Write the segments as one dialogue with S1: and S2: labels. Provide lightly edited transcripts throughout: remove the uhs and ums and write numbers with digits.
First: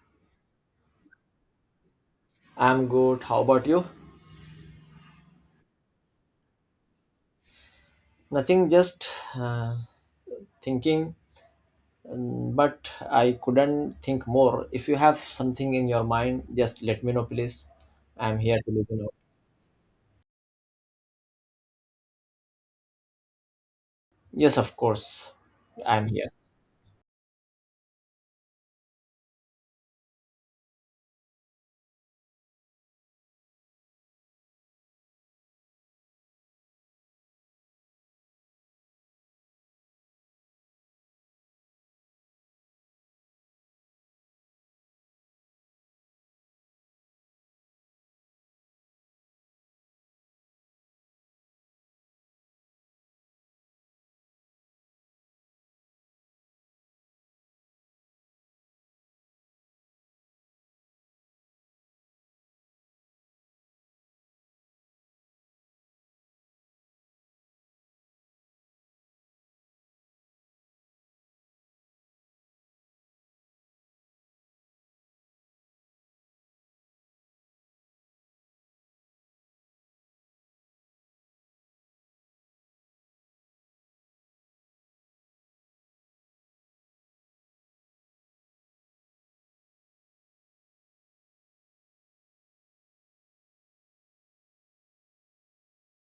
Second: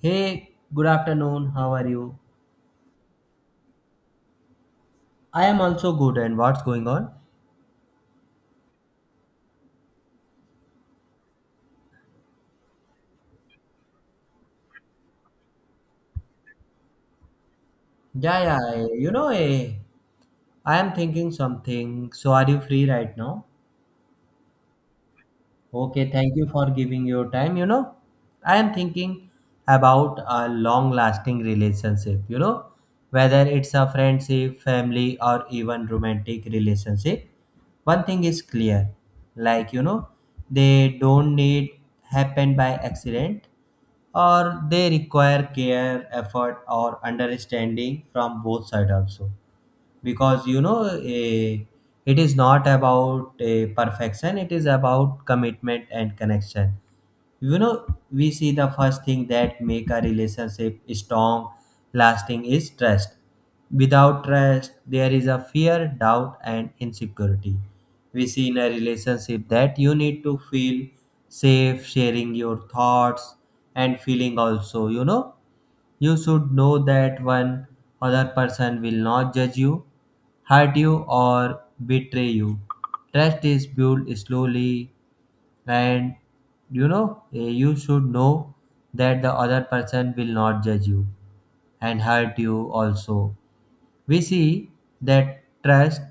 S1: Hey, good afternoon. How are you?
S2: I'm good. How about you?
S1: I am also good. And what's going on?
S2: Nothing, just uh, thinking, but I couldn't think more. If you have something in your mind, just let me know, please. I'm
S1: Yeah, yeah.
S2: here to listen out.
S1: I am thinking something. So, are you free right now?
S2: Yes, of course. I'm
S1: Okay,
S2: here.
S1: thank you for giving your time. I am thinking about a long lasting relationship, you know, whether it's a friendship, family, or even romantic relationship. One thing is clear like, you know, they don't need happen by accident or they require care, effort, or understanding from both sides also because you know a, it is not about a perfection, it is about commitment and connection. You know, we see the first thing that make a relationship strong lasting is trust. Without trust there is a fear, doubt and insecurity. We see in a relationship that you need to feel safe sharing your thoughts and feeling also. You know, you should know that one other person will not judge you, hurt you, or betray you. Trust is built slowly and, you know, you should know that the other person will not judge you and hurt you also. We see that trust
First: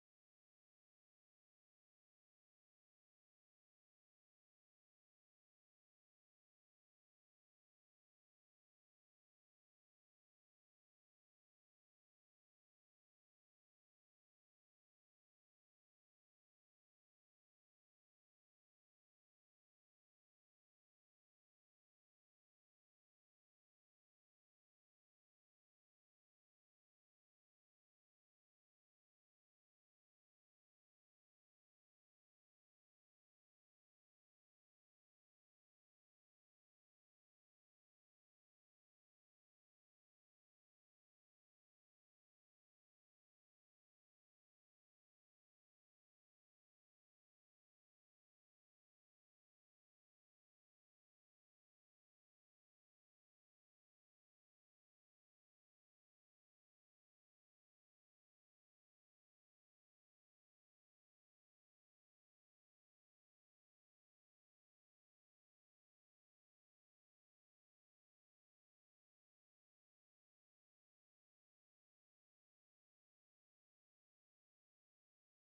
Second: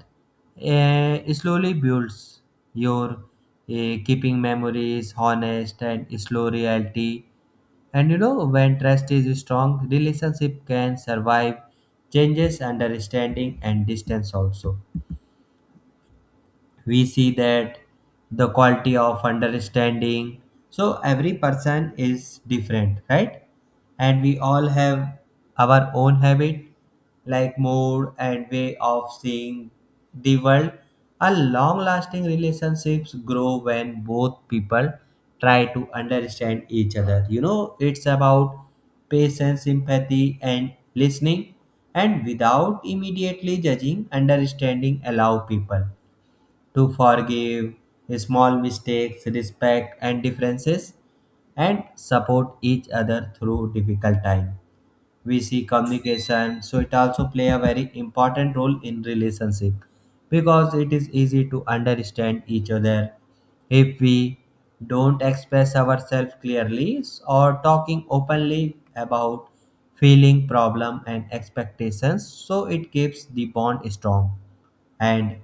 S1: slowly builds your keeping memories honest and slow reality. And you know, when trust is strong, relationship can survive changes, understanding, and distance also. We see that the quality of understanding, so every person is different, right? And we all have our own habit like mood and way of seeing the world. A long lasting relationships grow when both people try to understand each other. You know, it's about patience, empathy and listening, and without immediately judging, understanding allow people to forgive small mistakes, respect and differences, and support each other through difficult time. We see communication, so it also play a very important role in relationship because it is easy to understand each other if we don't express ourselves clearly or talking openly about feeling, problem and expectations, so it keeps the bond strong. And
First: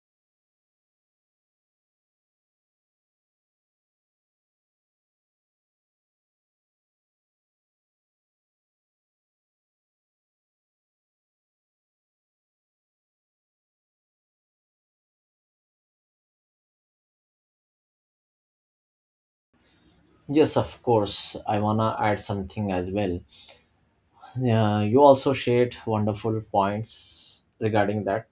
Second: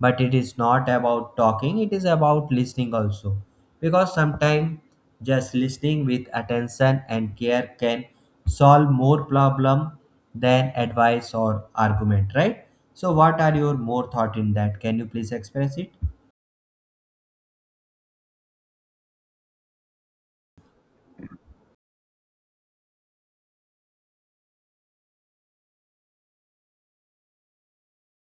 S1: but it is not about talking, it is about listening also, because sometimes just listening with attention and care can solve more problem than advice or argument, right? So what are your more thought in that? Can you please express it?
S2: Yes, of course. I wanna add something as well. Yeah, you also shared wonderful points regarding that.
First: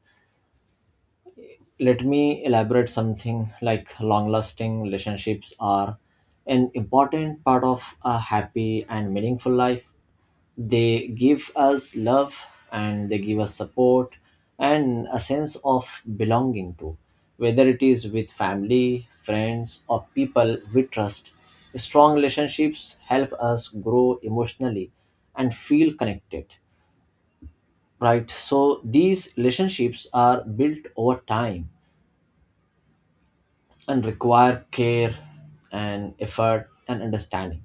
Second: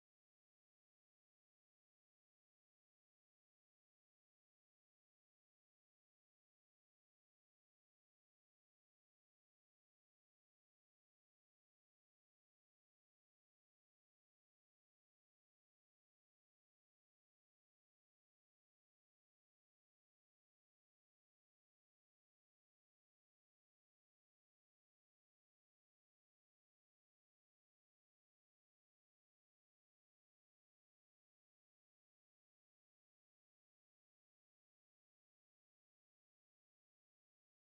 S2: Let me elaborate something like long lasting relationships are an important part of a happy and meaningful life. They give us love and they give us support and a sense of belonging to, whether it is with family, friends, or people we trust. Strong relationships help us grow emotionally and feel connected, right? So these relationships are built over time and require care and effort and understanding.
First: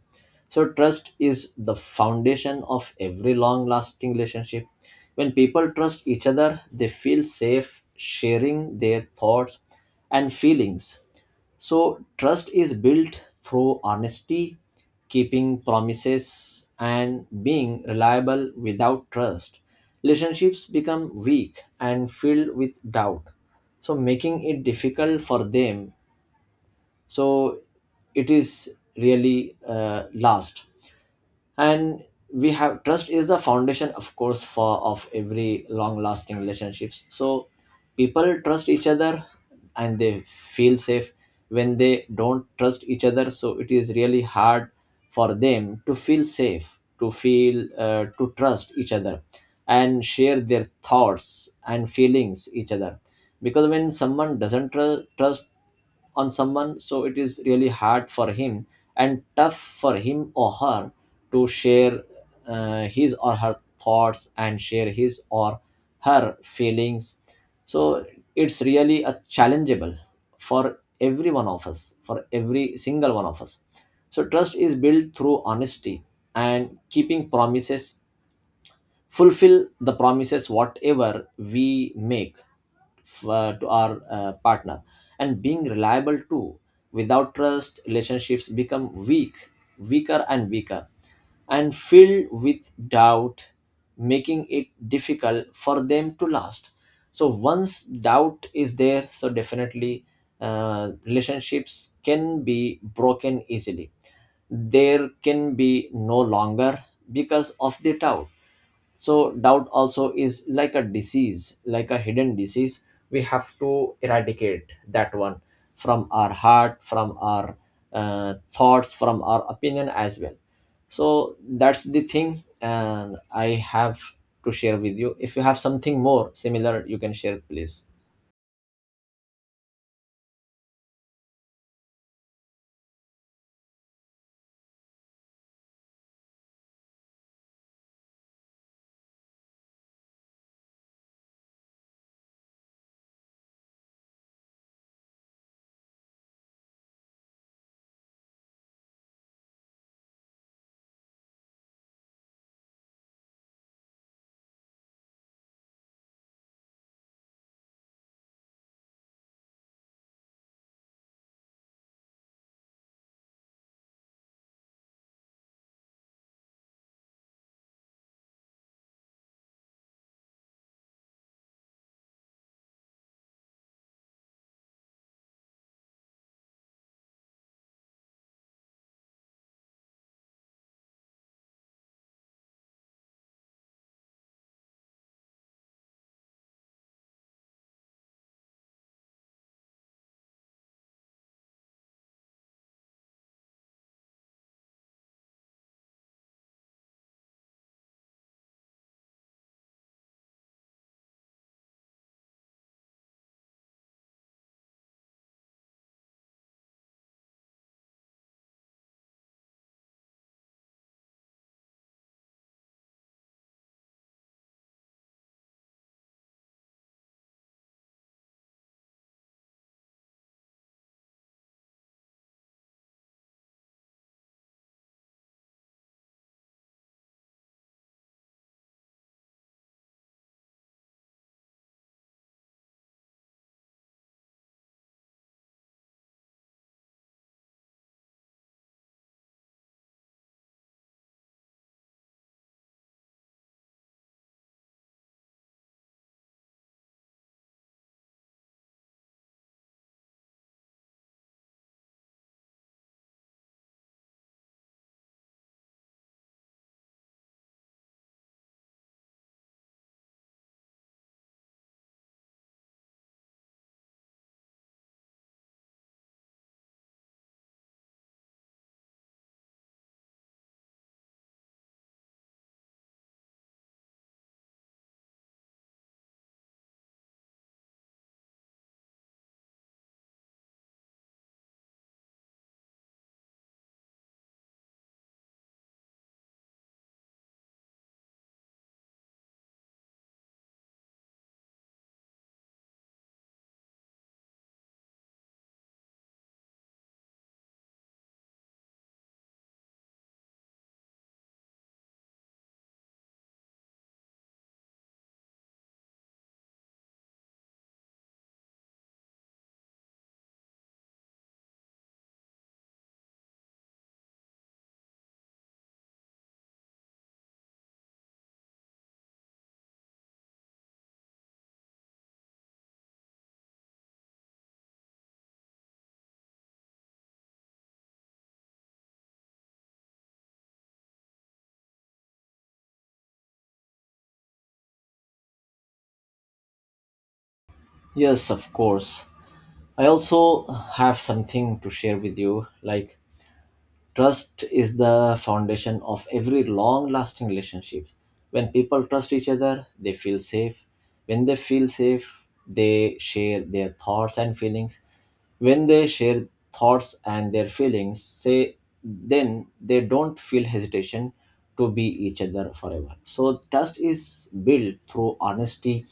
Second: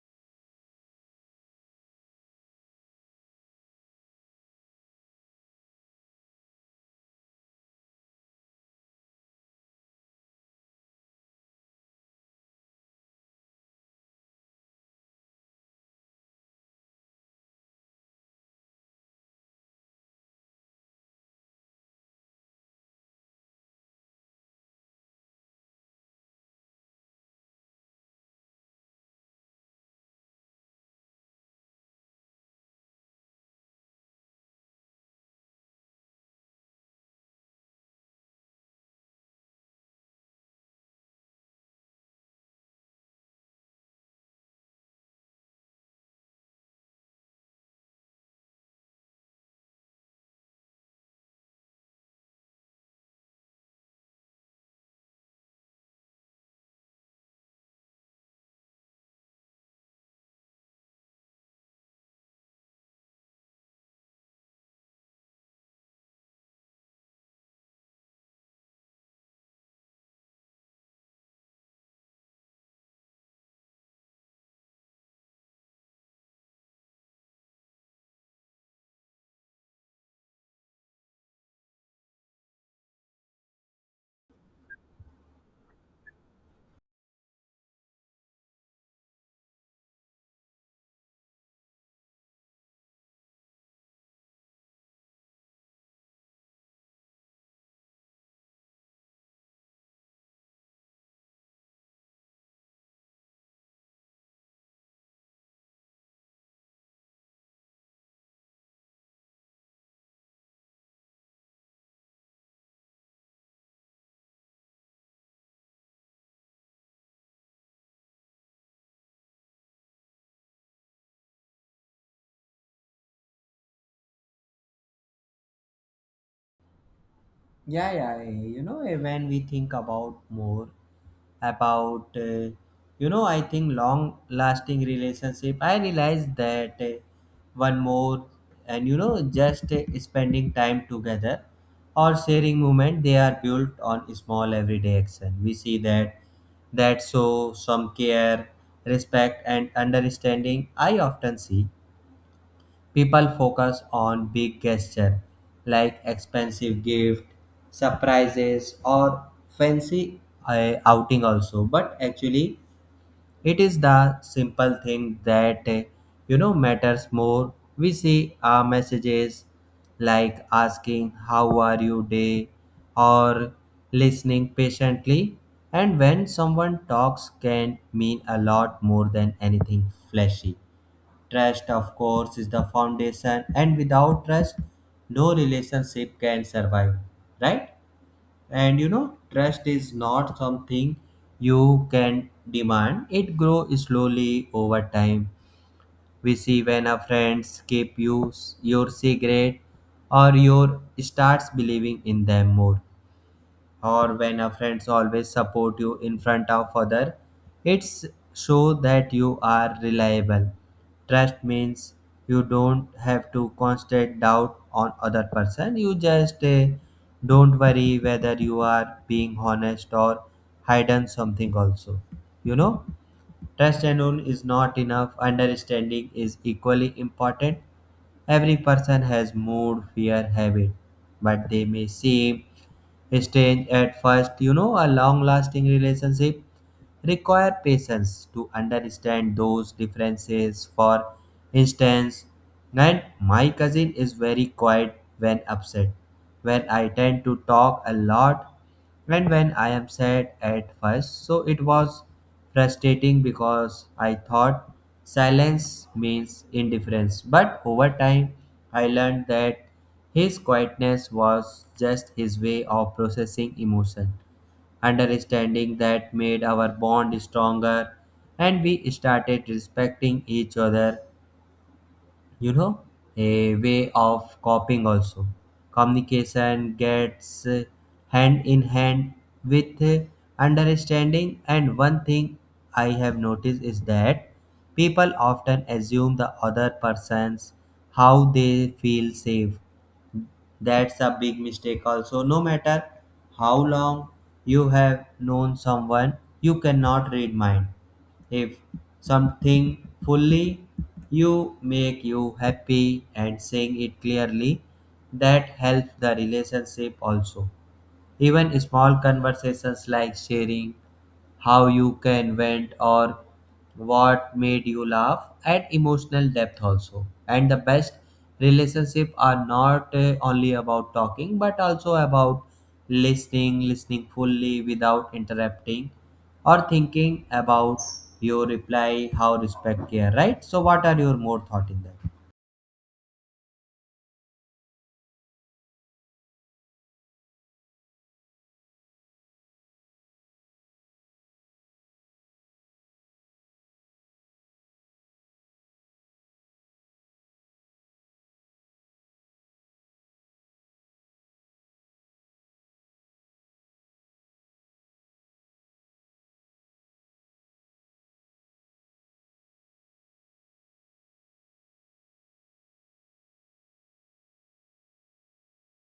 S2: So trust is the foundation of every long lasting relationship. When people trust each other, they feel safe sharing their thoughts and feelings. So trust is built through honesty, keeping promises, and being reliable without trust. Relationships become weak and filled with doubt, so making it difficult for them, so it is really last, and we have trust is the foundation of course for of every long lasting relationships. So people trust each other and they feel safe. When they don't trust each other, so it is really hard for them to feel safe, to feel to trust each other and share their thoughts and feelings each other. Because when someone doesn't trust on someone, so it is really hard for him and tough for him or her to share his or her thoughts and share his or her feelings. So it's really a challengeable for every one of us, for every single one of us. So trust is built through honesty and keeping promises, fulfill the promises whatever we make to our partner, and being reliable too. Without trust, relationships become weak, weaker and weaker, and filled with doubt, making it difficult for them to last. So once doubt is there, so definitely relationships can be broken easily. There can be no longer because of the doubt. So doubt also is like a disease, like a hidden disease. We have to eradicate that one from our heart, from our thoughts, from our opinion as well. So that's the thing and I have to share with you. If you have something more similar, you can share please.
S1: Yeah, yeah, when we think about more about, you know, I think long lasting relationship, I realize that one more and, you know, just spending time together or sharing moment, they are built on small everyday action. We see that that show some care, respect and understanding. I often see people focus on big gestures like expensive gift, surprises, or fancy outing also. But actually, it is the simple thing that you know matters more. We see our messages like asking how are you day or listening patiently, and when someone talks can mean a lot more than anything flashy. Trust, of course, is the foundation, and without trust, no relationship can survive, right? And you know, trust is not something you can demand, it grows slowly over time. We see when a friend keep you, your secret or your starts believing in them more, or when a friends always support you in front of other, it's show that you are reliable. Trust means you don't have to constant doubt on other person. You just don't worry whether you are being honest or hidden something also. You know, trust alone is not enough, understanding is equally important. Every person has mood, fear, habit, but they may seem strange at first. You know, a long lasting relationship require patience to understand those differences. For instance, and my cousin is very quiet when upset, when I tend to talk a lot, and when I am sad at first. So it was frustrating because I thought silence means indifference. But over time, I learned that his quietness was just his way of processing emotion. Understanding that made our bond stronger, and we started respecting each other, you know, a way of coping also. Communication gets hand in hand with understanding, and one thing I have noticed is that people often assume the other person's how they feel safe. That's a big mistake also. No matter how long you have known someone, you cannot read mind. If something fully you make you happy and saying it clearly, that helps the relationship also. Even small conversations like sharing how you can vent or what made you laugh add emotional depth also. And the best relationship are not only about talking but also about listening, listening fully without interrupting or thinking about your reply, how respect care, right? So what are your more thought in that?
S2: Yes, of course. I also have something to share with you like trust is the foundation of every long lasting relationship. When people trust each other, they feel safe. When they feel safe, they share their thoughts and feelings. When they share thoughts and their feelings, say then they don't feel hesitation to be each other forever. So trust is built through honesty,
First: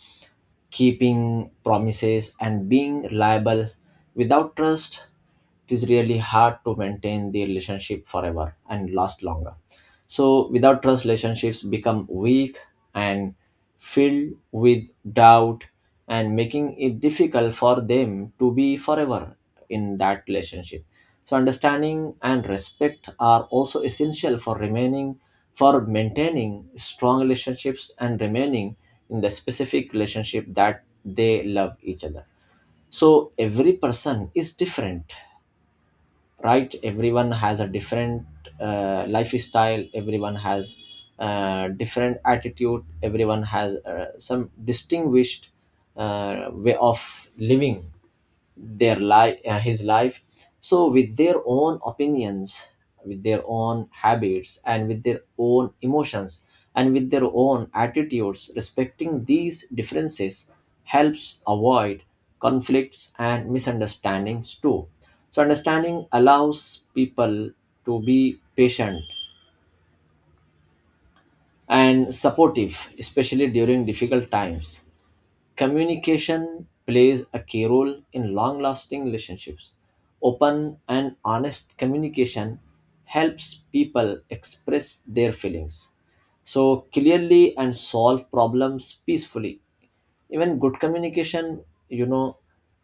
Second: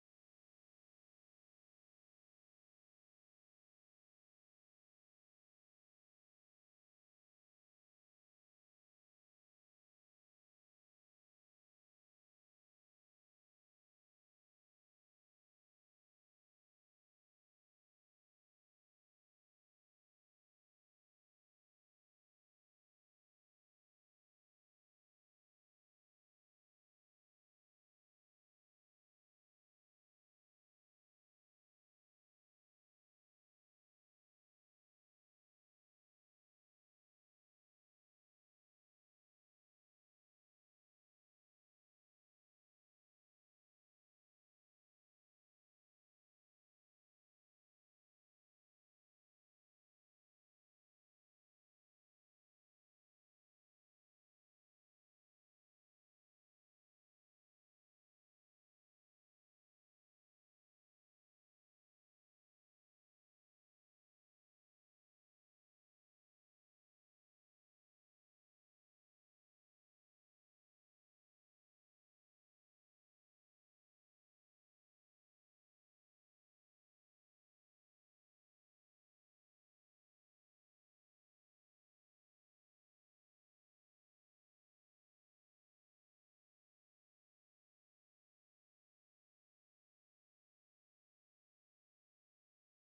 S2: keeping promises and being reliable. Without trust, it is really hard to maintain the relationship forever and last longer. So without trust, relationships become weak and filled with doubt, and making it difficult for them to be forever in that relationship. So understanding and respect are also essential for remaining, for maintaining strong relationships and remaining in the specific relationship that they love each other. So every person is different, right? Everyone has a different lifestyle, everyone has different attitude, everyone has some distinguished way of living their life, his life. So with their own opinions, with their own habits, and with their own emotions, and with their own attitudes, respecting these differences helps avoid conflicts and misunderstandings too. So understanding allows people to be patient and supportive, especially during difficult times. Communication plays a key role in long lasting relationships. Open and honest communication helps people express their feelings so clearly and solve problems peacefully. Even good communication, you know,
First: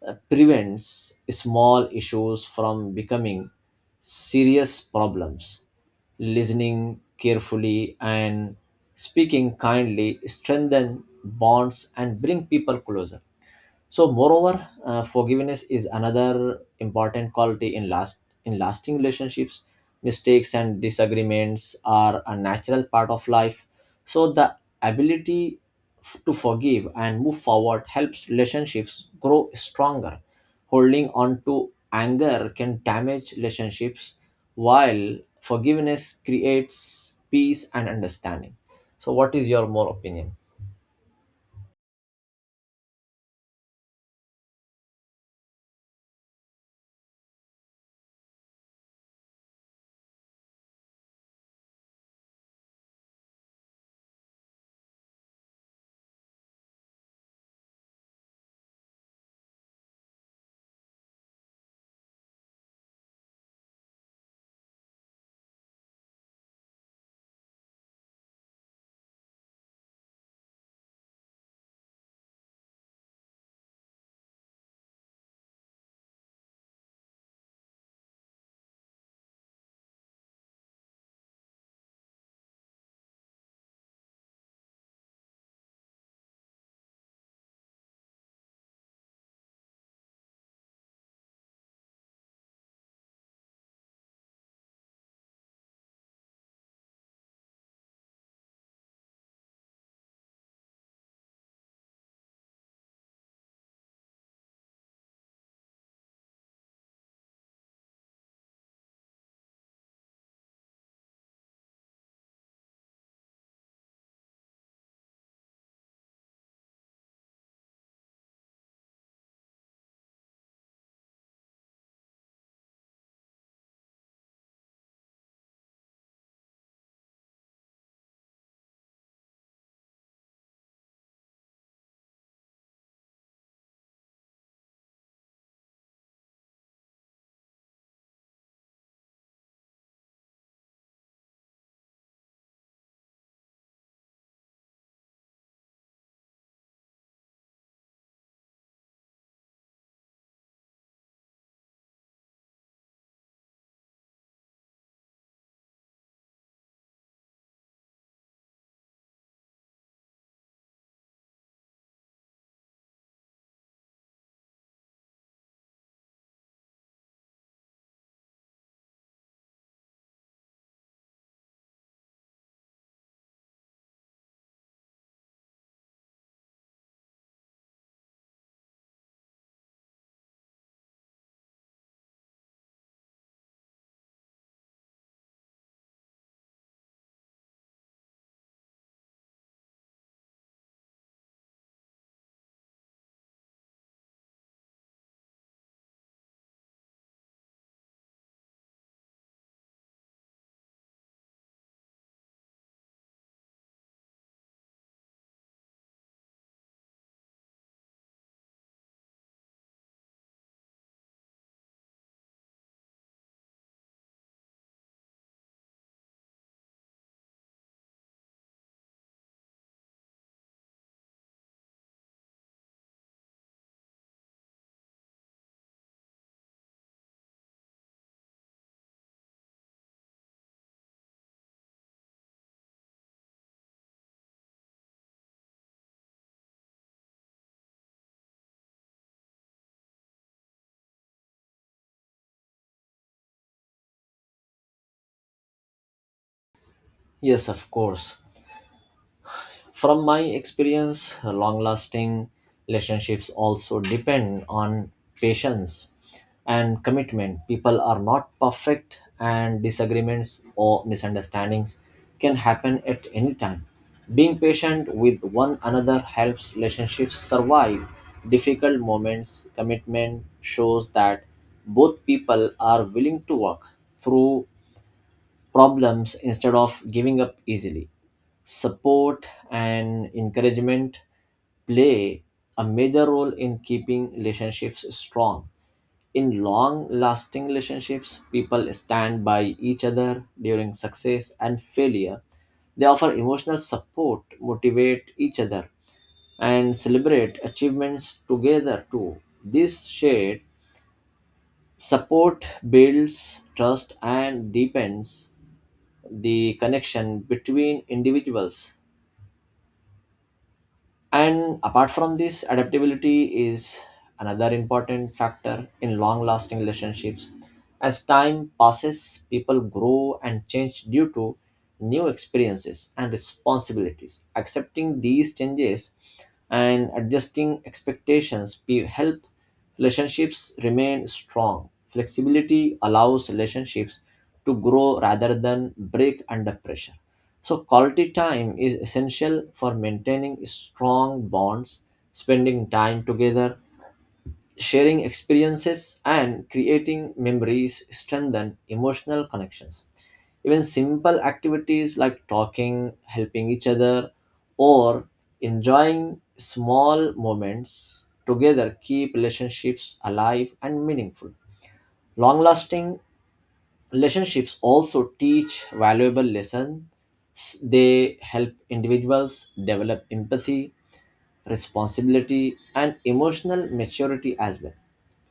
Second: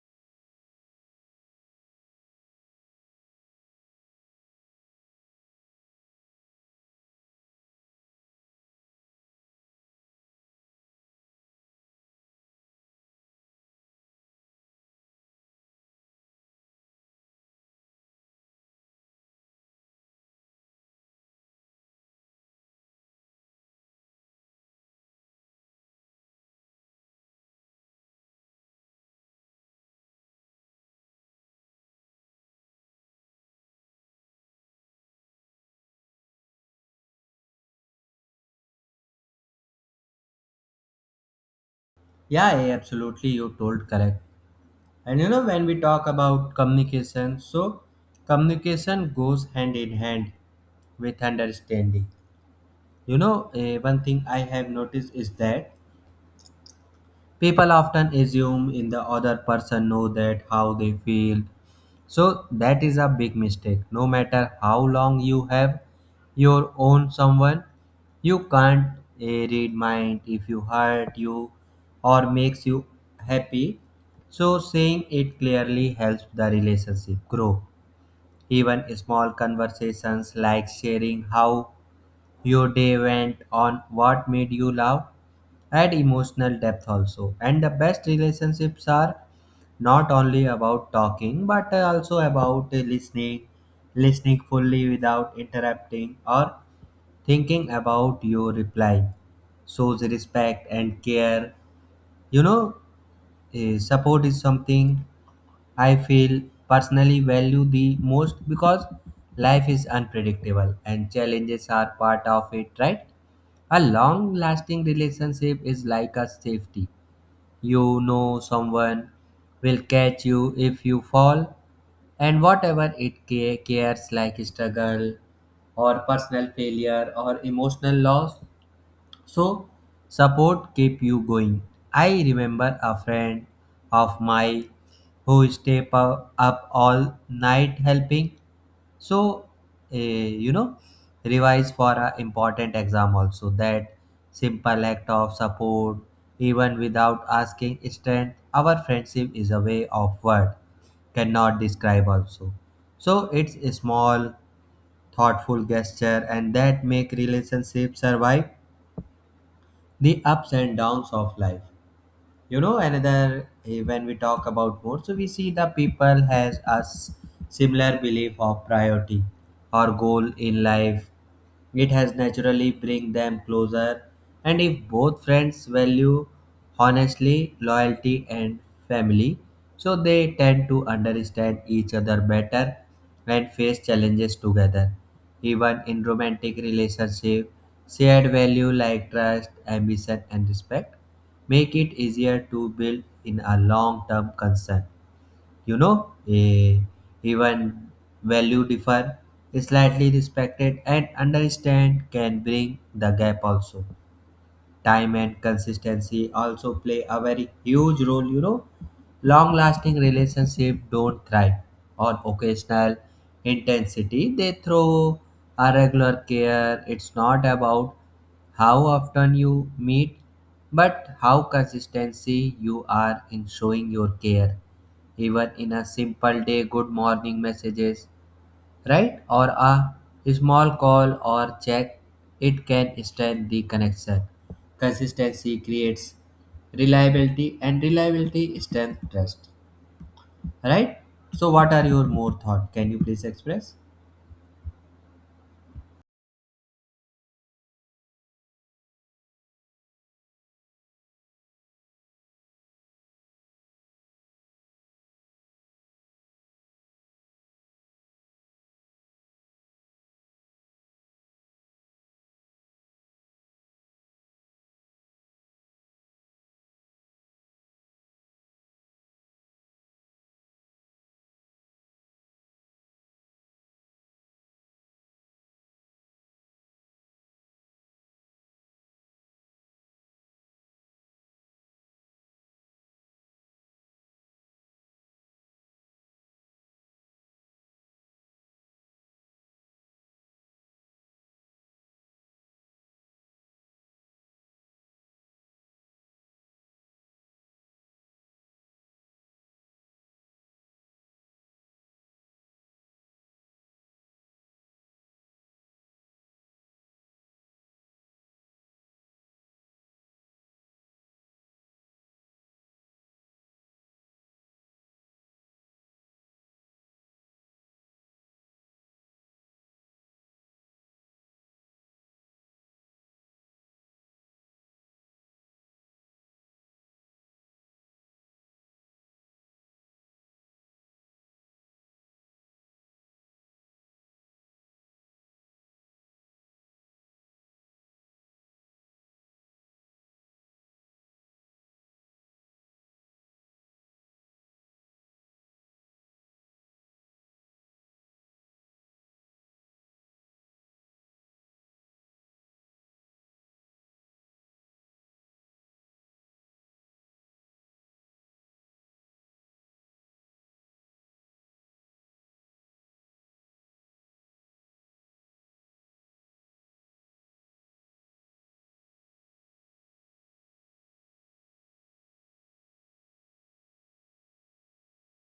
S2: prevents small issues from becoming serious problems. Listening carefully and speaking kindly strengthen bonds and bring people closer. So, moreover, forgiveness is another important quality in last, in lasting relationships. Mistakes and disagreements are a natural part of life. So, the ability to forgive and move forward helps relationships grow stronger. Holding on to anger can damage relationships, while forgiveness creates peace and understanding. So, what is your more opinion?
S1: Yeah, yeah, absolutely. You told correct. And you know, when we talk about communication, so communication goes hand in hand with understanding. One thing I have noticed is that people often assume in the other person know that how they feel. So that is a big mistake. No matter how long you have your own someone, you can't read mind if you hurt you or makes you happy. So saying it clearly helps the relationship grow. Even small conversations like sharing how your day went on what made you laugh add emotional depth also, and the best relationships are not only about talking but also about listening, listening fully without interrupting or thinking about your reply shows respect and care. you know Support is something I feel personally value the most because life is unpredictable and challenges are part of it, right? A long lasting relationship is like a safety. You know, someone will catch you if you fall, and whatever it cares like struggle or personal failure or emotional loss. So, support keep you going. I remember a friend of mine who stayed up all night helping. So, eh, you know, revise for an important exam also. That simple act of support, even without asking strength, our friendship is a way of word cannot describe also. So it's a small, thoughtful gesture, and that make relationship survive the ups and downs of life. You know, another when we talk about more, so we see the people has a similar belief of priority or goal in life, it has naturally bring them closer. And if both friends value honestly, loyalty and family, so they tend to understand each other better and face challenges together. Even in romantic relationship, shared value like trust, ambition and respect make it easier to build in a long term concern. You know, even value differ slightly, respected and understand can bring the gap also. Time and consistency also play a very huge role. You know, long lasting relationship don't thrive on occasional intensity, they throw a regular care. It's not about how often you meet but how consistency you are in showing your care, even in a simple day good morning messages, right? Or a small call or check, it can strengthen the connection. Consistency creates reliability, and reliability strengthens trust, right? So, what are your more thought? Can you please express?
S2: Yes, of course. From my experience, long lasting relationships also depend on patience and commitment. People are not perfect, and disagreements or misunderstandings can happen at any time. Being patient with one another helps relationships survive difficult moments. Commitment shows that both people are willing to work through problems instead of giving up easily. Support and encouragement play a major role in keeping relationships strong. In long lasting relationships, people stand by each other during success and failure. They offer emotional support, motivate each other, and celebrate achievements together too. This shared support builds trust and deepens the connection between individuals. And apart from this, adaptability is another important factor in long lasting relationships. As time passes, people grow and change due to new experiences and responsibilities. Accepting these changes and adjusting expectations help relationships remain strong. Flexibility allows relationships to grow rather than break under pressure. So, quality time is essential for maintaining strong bonds, spending time together, sharing experiences, and creating memories strengthen emotional connections. Even simple activities like talking, helping each other, or enjoying small moments together keep relationships alive and meaningful. Long lasting relationships also teach valuable lessons. They help individuals develop empathy, responsibility, and emotional maturity as well.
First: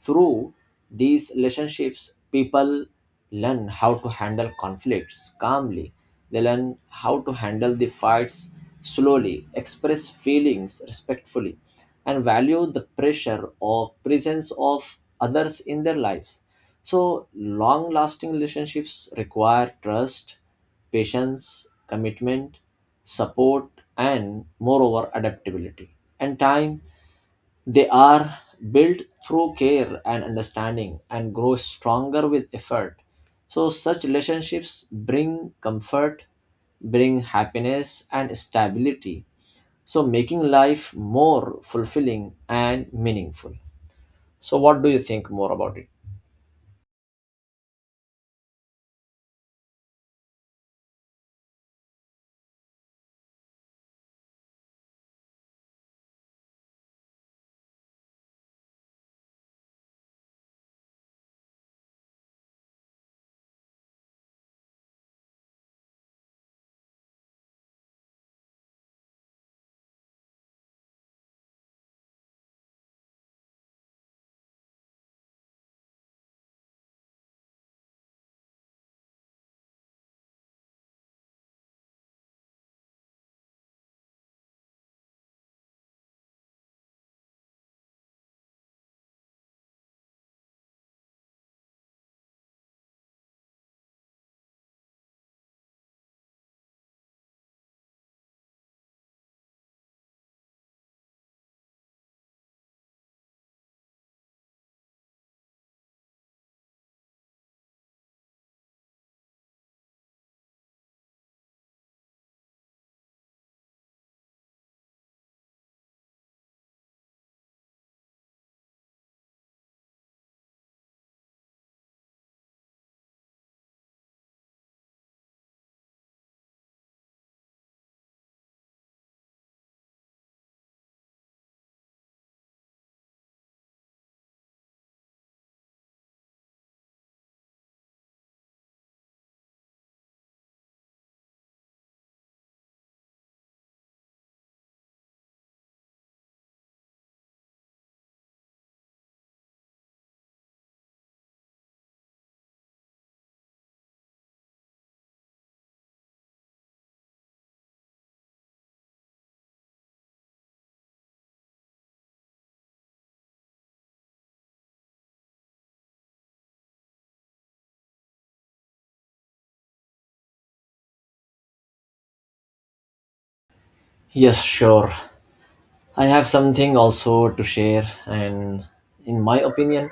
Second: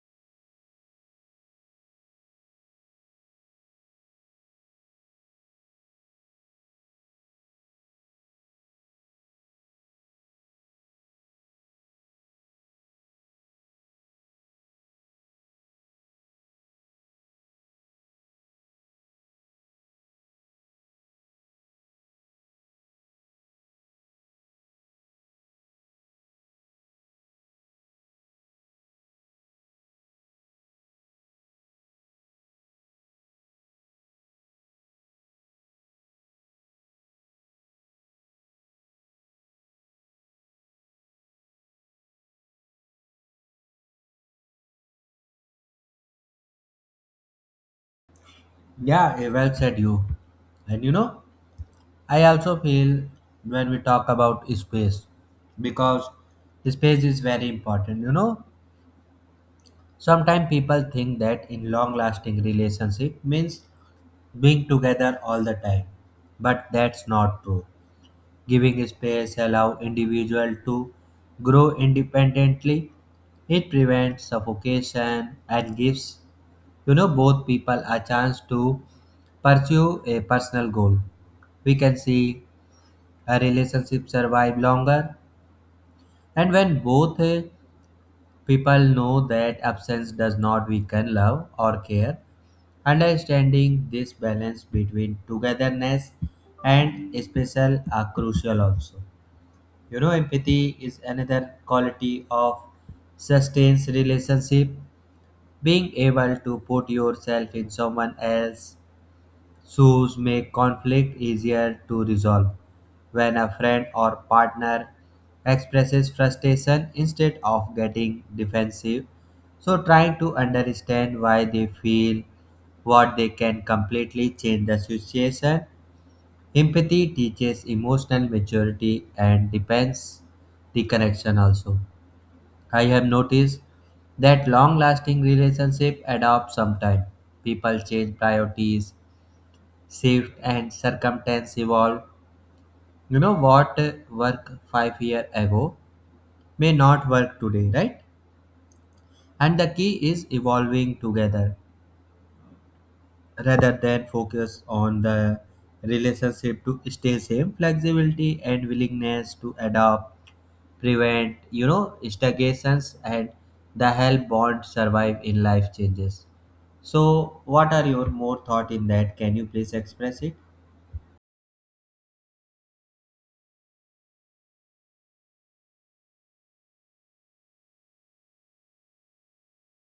S2: Through these relationships, people learn how to handle conflicts calmly, they learn how to handle the fights slowly, express feelings respectfully, and value the pressure or presence of others in their lives. So, long lasting relationships require trust, patience, commitment, support, and moreover, adaptability and time. They are built through care and understanding and grow stronger with effort. So, such relationships bring comfort, bring happiness, and stability. So, making life more fulfilling and meaningful. So, what do you think more about it?
S1: Yeah, well said, you. And you know, I also feel when we talk about space, because space is very important. You know, sometimes people think that in long lasting relationship means being together all the time. But that's not true. Giving space allows individual to grow independently. It prevents suffocation and gives, you know, both people a chance to pursue a personal goal. We can see a relationship survive longer, and when both people know that absence does not weaken love or care, understanding this balance between togetherness and special are crucial also. You know, empathy is another quality of sustains relationship. Being able to put yourself in someone else shows make conflict easier to resolve when a friend or partner expresses frustration instead of getting defensive. So, trying to understand why they feel what they can completely change the situation. Empathy teaches emotional maturity and depends the connection also. I have noticed that long lasting relationship adopt some time. People change priorities, shift and circumstance evolve. You know what work 5 years ago may not work today, right? And the key is evolving together rather than focus on the relationship to stay same. Flexibility and willingness to adapt prevent, you know, stagnations and the help bond survive in life changes. So, what are your more thought in that? Can you please express it?
S2: Yes, sure. I have something also to share, and in my opinion,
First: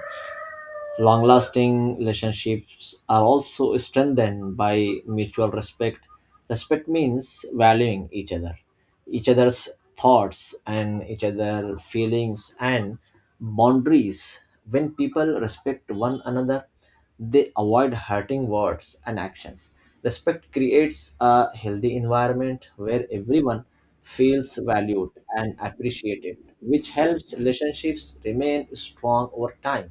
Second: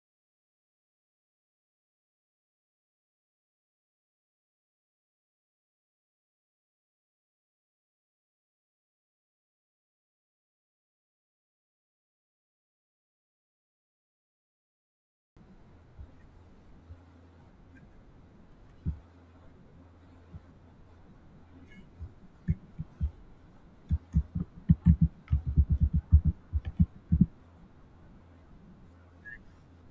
S2: long lasting relationships are also strengthened by mutual respect. Respect means valuing each other, each other's thoughts, and each other's feelings and boundaries. When people respect one another, they avoid hurting words and actions. Respect creates a healthy environment where everyone feels valued and appreciated, which helps relationships remain strong over time.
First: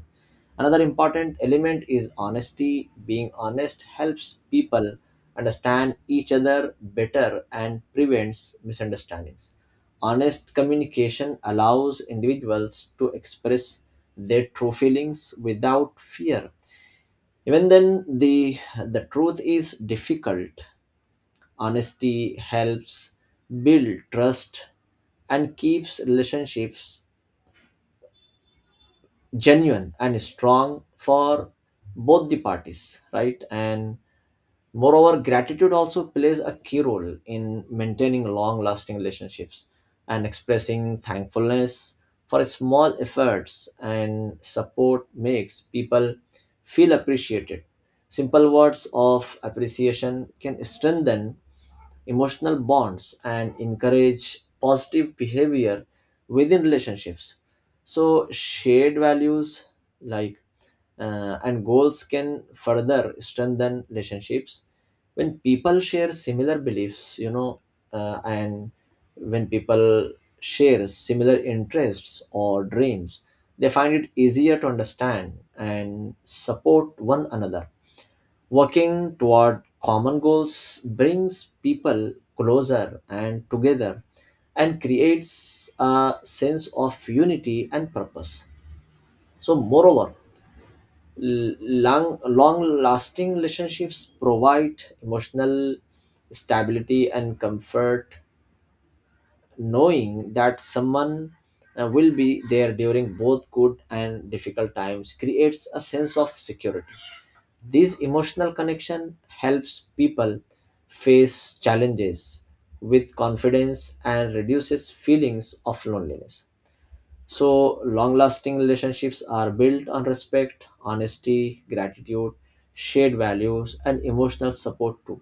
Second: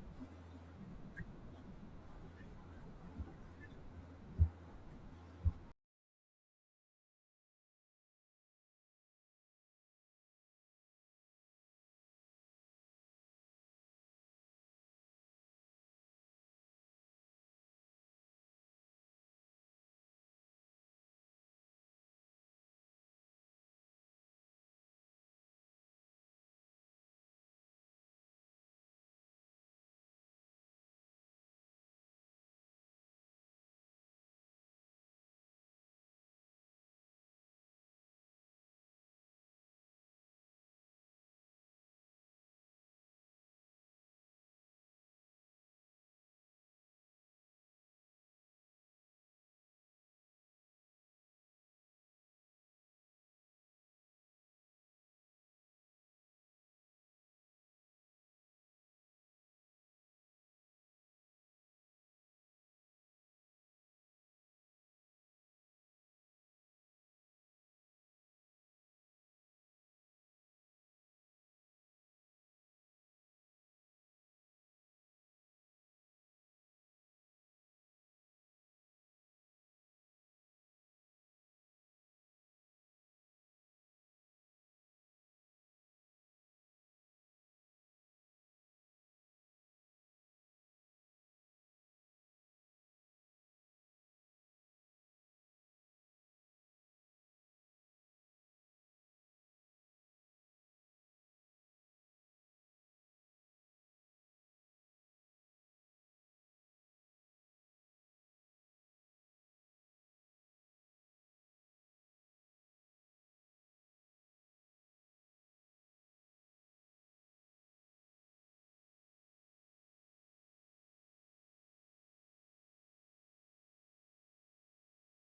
S2: Another important element is honesty. Being honest helps people understand each other better and prevents misunderstandings. Honest communication allows individuals to express their true feelings without fear. Even then, the truth is difficult. Honesty helps build trust and keeps relationships genuine and strong for both the parties, right? And moreover, gratitude also plays a key role in maintaining long lasting relationships, and expressing thankfulness for small efforts and support makes people feel appreciated. Simple words of appreciation can strengthen emotional bonds and encourage positive behavior within relationships. So, shared values like and goals can further strengthen relationships when people share similar beliefs, and when people share similar interests or dreams, they find it easier to understand and support one another. Working toward common goals brings people closer and together and creates a sense of unity and purpose. So, moreover, long lasting relationships provide emotional stability and comfort, knowing that someone will be there during both good and difficult times creates a sense of security. This emotional connection helps people face challenges with confidence and reduces feelings of loneliness. So, long lasting relationships are built on respect, honesty, gratitude, shared values, and emotional support too.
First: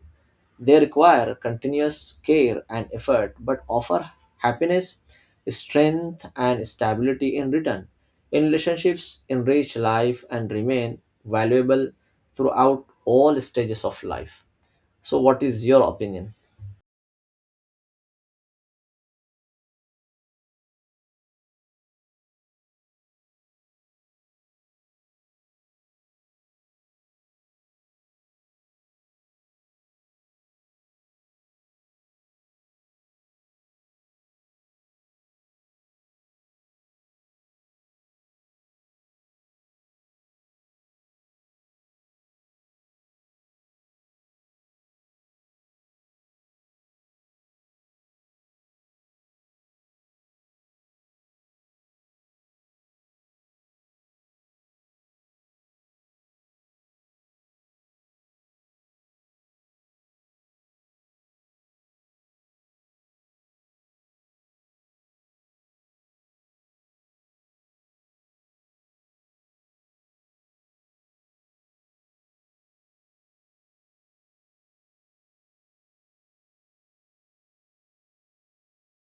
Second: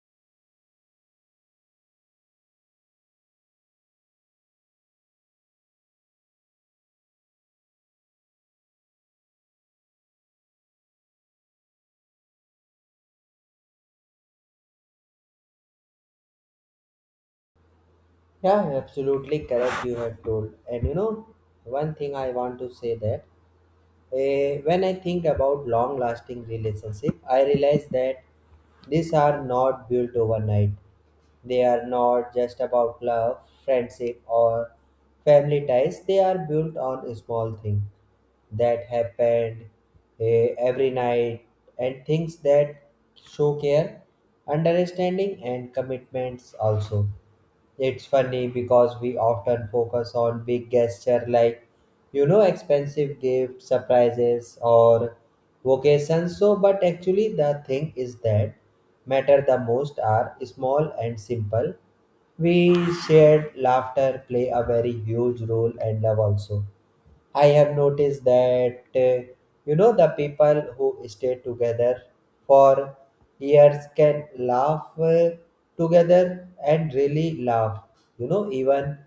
S2: They require continuous care and effort but offer happiness, strength, and stability in return. In relationships, enrich life and remain valuable throughout all stages of life. So, what is your opinion?
S1: Yeah, absolutely correct. You have told, and you know, one thing I want to say that. Eh, when I think about long lasting relationship, I realize that these are not built overnight. They are not just about love, friendship, or family ties. They are built on small things that happened every night and things that show care, understanding, and commitments also. It's funny because we often focus on big gesture like expensive gifts surprises or vacations so but actually the thing is that matter the most are small and simple we shared laughter play a very huge role and love also. I have noticed that the people who stay together for years can laugh together and really laugh. Even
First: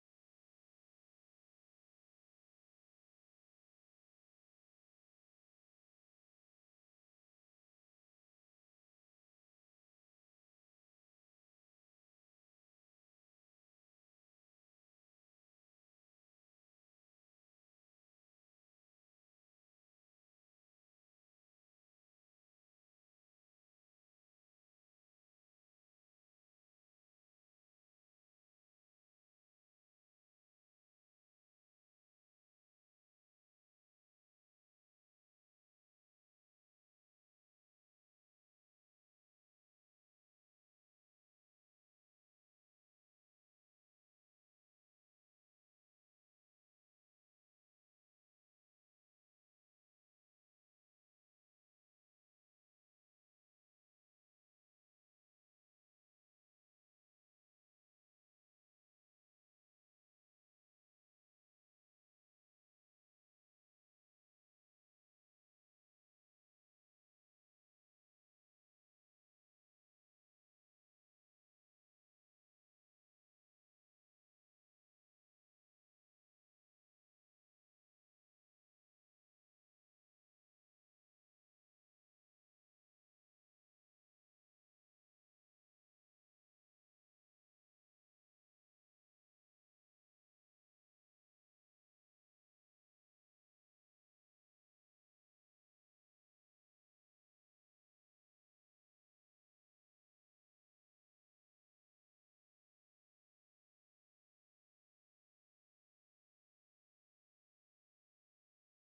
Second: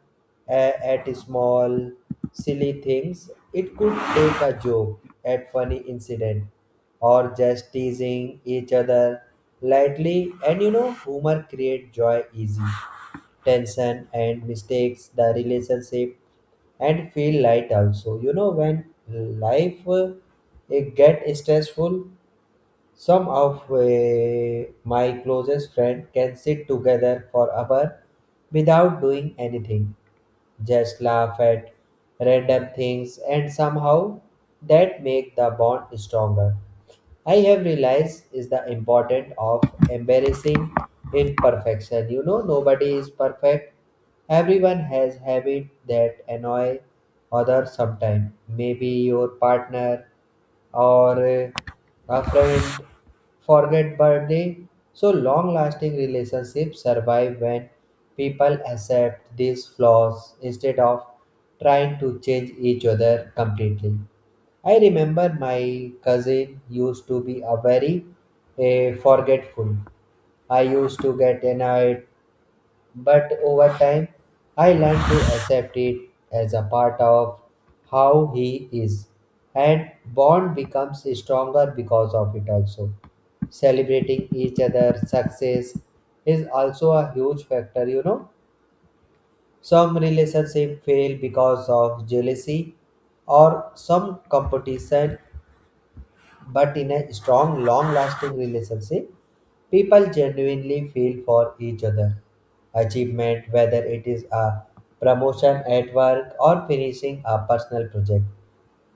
S1: uh, at small silly things, it could take a joke at funny incident or just teasing each other lightly. And humor create joy easy tension and mistakes the relationship and feel light also. When life it get stressful, some of my closest friend can sit together for hour without doing anything, just laugh at random things, and somehow that make the bond stronger. I have realized is the importance of embarrassing imperfection. You know, nobody is perfect. Everyone has habit that annoy others sometimes. Maybe your partner or a friend forget birthday. So long-lasting relationships survive when people accept these flaws instead of trying to change each other completely. I remember my cousin used to be a very forgetful. I used to get annoyed, but over time I learned to accept it as a part of how he is, and bond becomes stronger because of it also. Celebrating each other's success is also a huge factor. Some relationships fail because of jealousy or some competition but in a strong, long lasting relationship, people genuinely feel for each other. Achievement, whether it is a promotion at work or finishing a personal project,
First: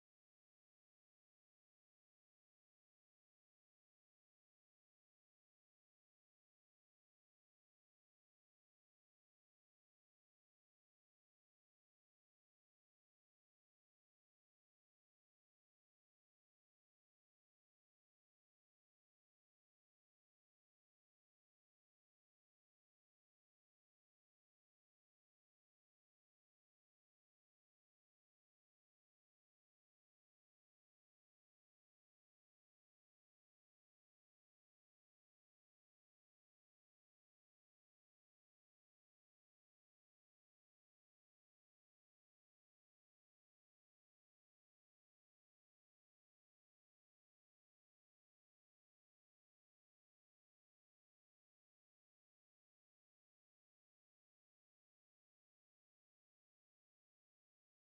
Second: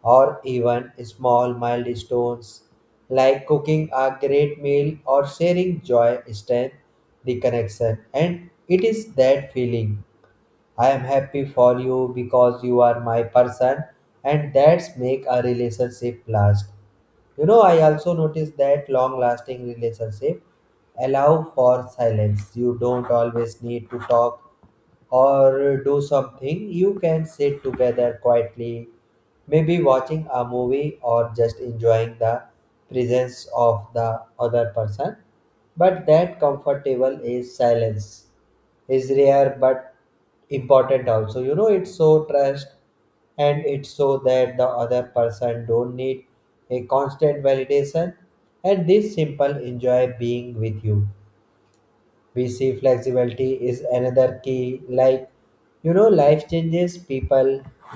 S1: or even small milestones like cooking a great meal or sharing joy, strength, the connection, and it is that feeling I am happy for you because you are my person and that's make a relationship last. I also noticed that long lasting relationship allow for silence. You don't always need to talk or do something you can sit together quietly, maybe watching a movie or just enjoying the presence of the other person. But that comfortable is silence is rare but important also. It's so trust and it's so that the other person don't need a constant validation and this simple enjoy being with you we see flexibility is another key like life changes people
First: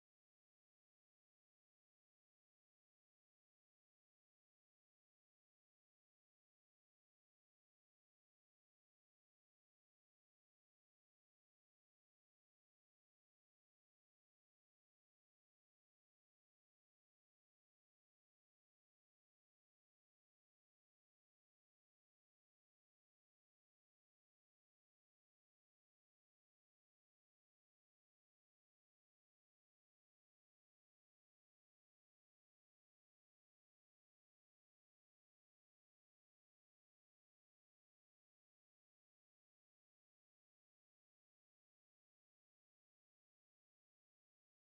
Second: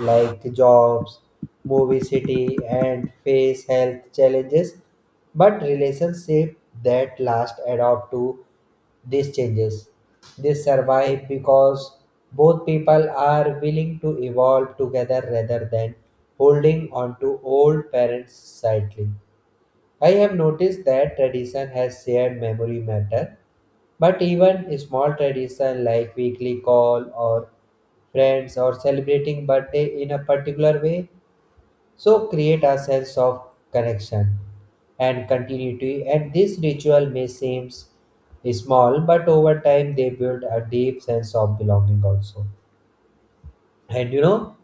S1: like jobs movie city and face health challenges but relationship that last adapt to these changes they survive because both people are willing to evolve together rather than holding on to old parents tightly. I have noticed that tradition has shared memory matter, but even small tradition like weekly call or friends or celebrating birthday in a particular way so create a sense of connection and continuity and this ritual may seem small but over time they build a deep sense of belonging also. And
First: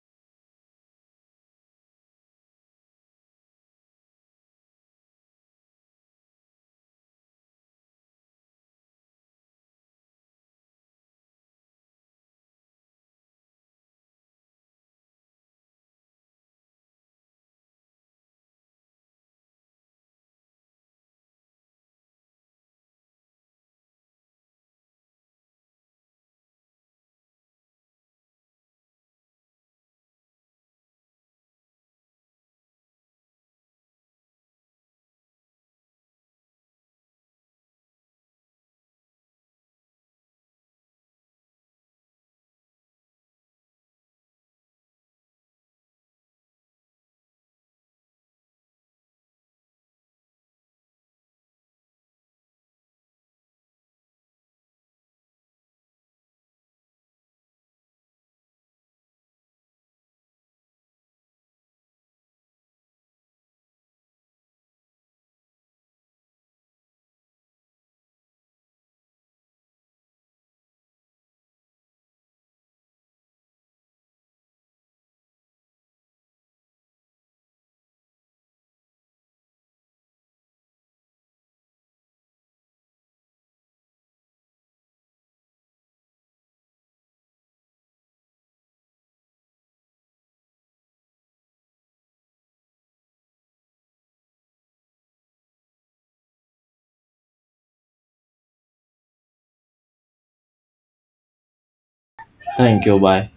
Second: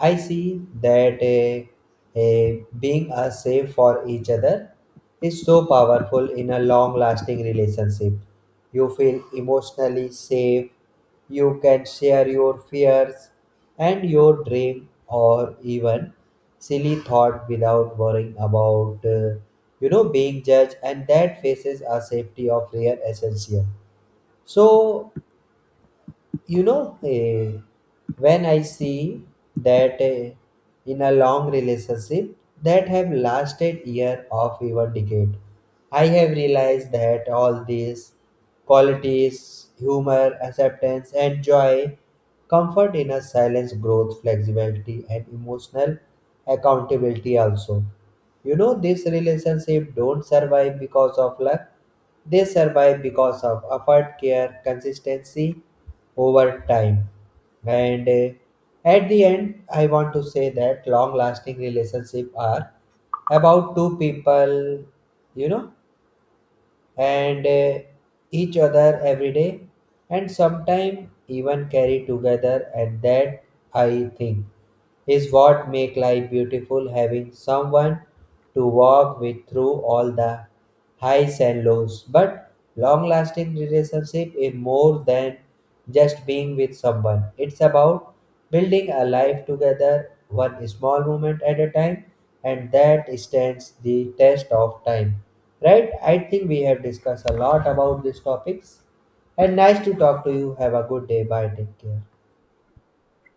S1: I see that a being a safe for each other is so powerful in a long lasting relationship. You feel emotionally safe, you can share your fears and your dream or even silly thought without worrying about being judged and that faces a safety of real essential. So you know, eh, when I see that in a long relationship that have lasted year of even decade, I have realized that all these qualities, humor, acceptance, and joy, comfort in a silence, growth, flexibility, and emotional accountability also. This relationship don't survive because of luck. They survive because of effort, care, consistency, over time. And at the end, I want to say that long lasting relationships are about two people, you know, and each other every day and sometimes even carry together and that I think is what make life beautiful having someone to walk with through all the highs and lows but long lasting relationship is more than just being with someone it's about building a life together one small moment at a time and that stands the test of time. Right, I think we have discussed a lot about these topics and nice to talk to you, have a good day, bye, take care.
S2: Thank you. Bye.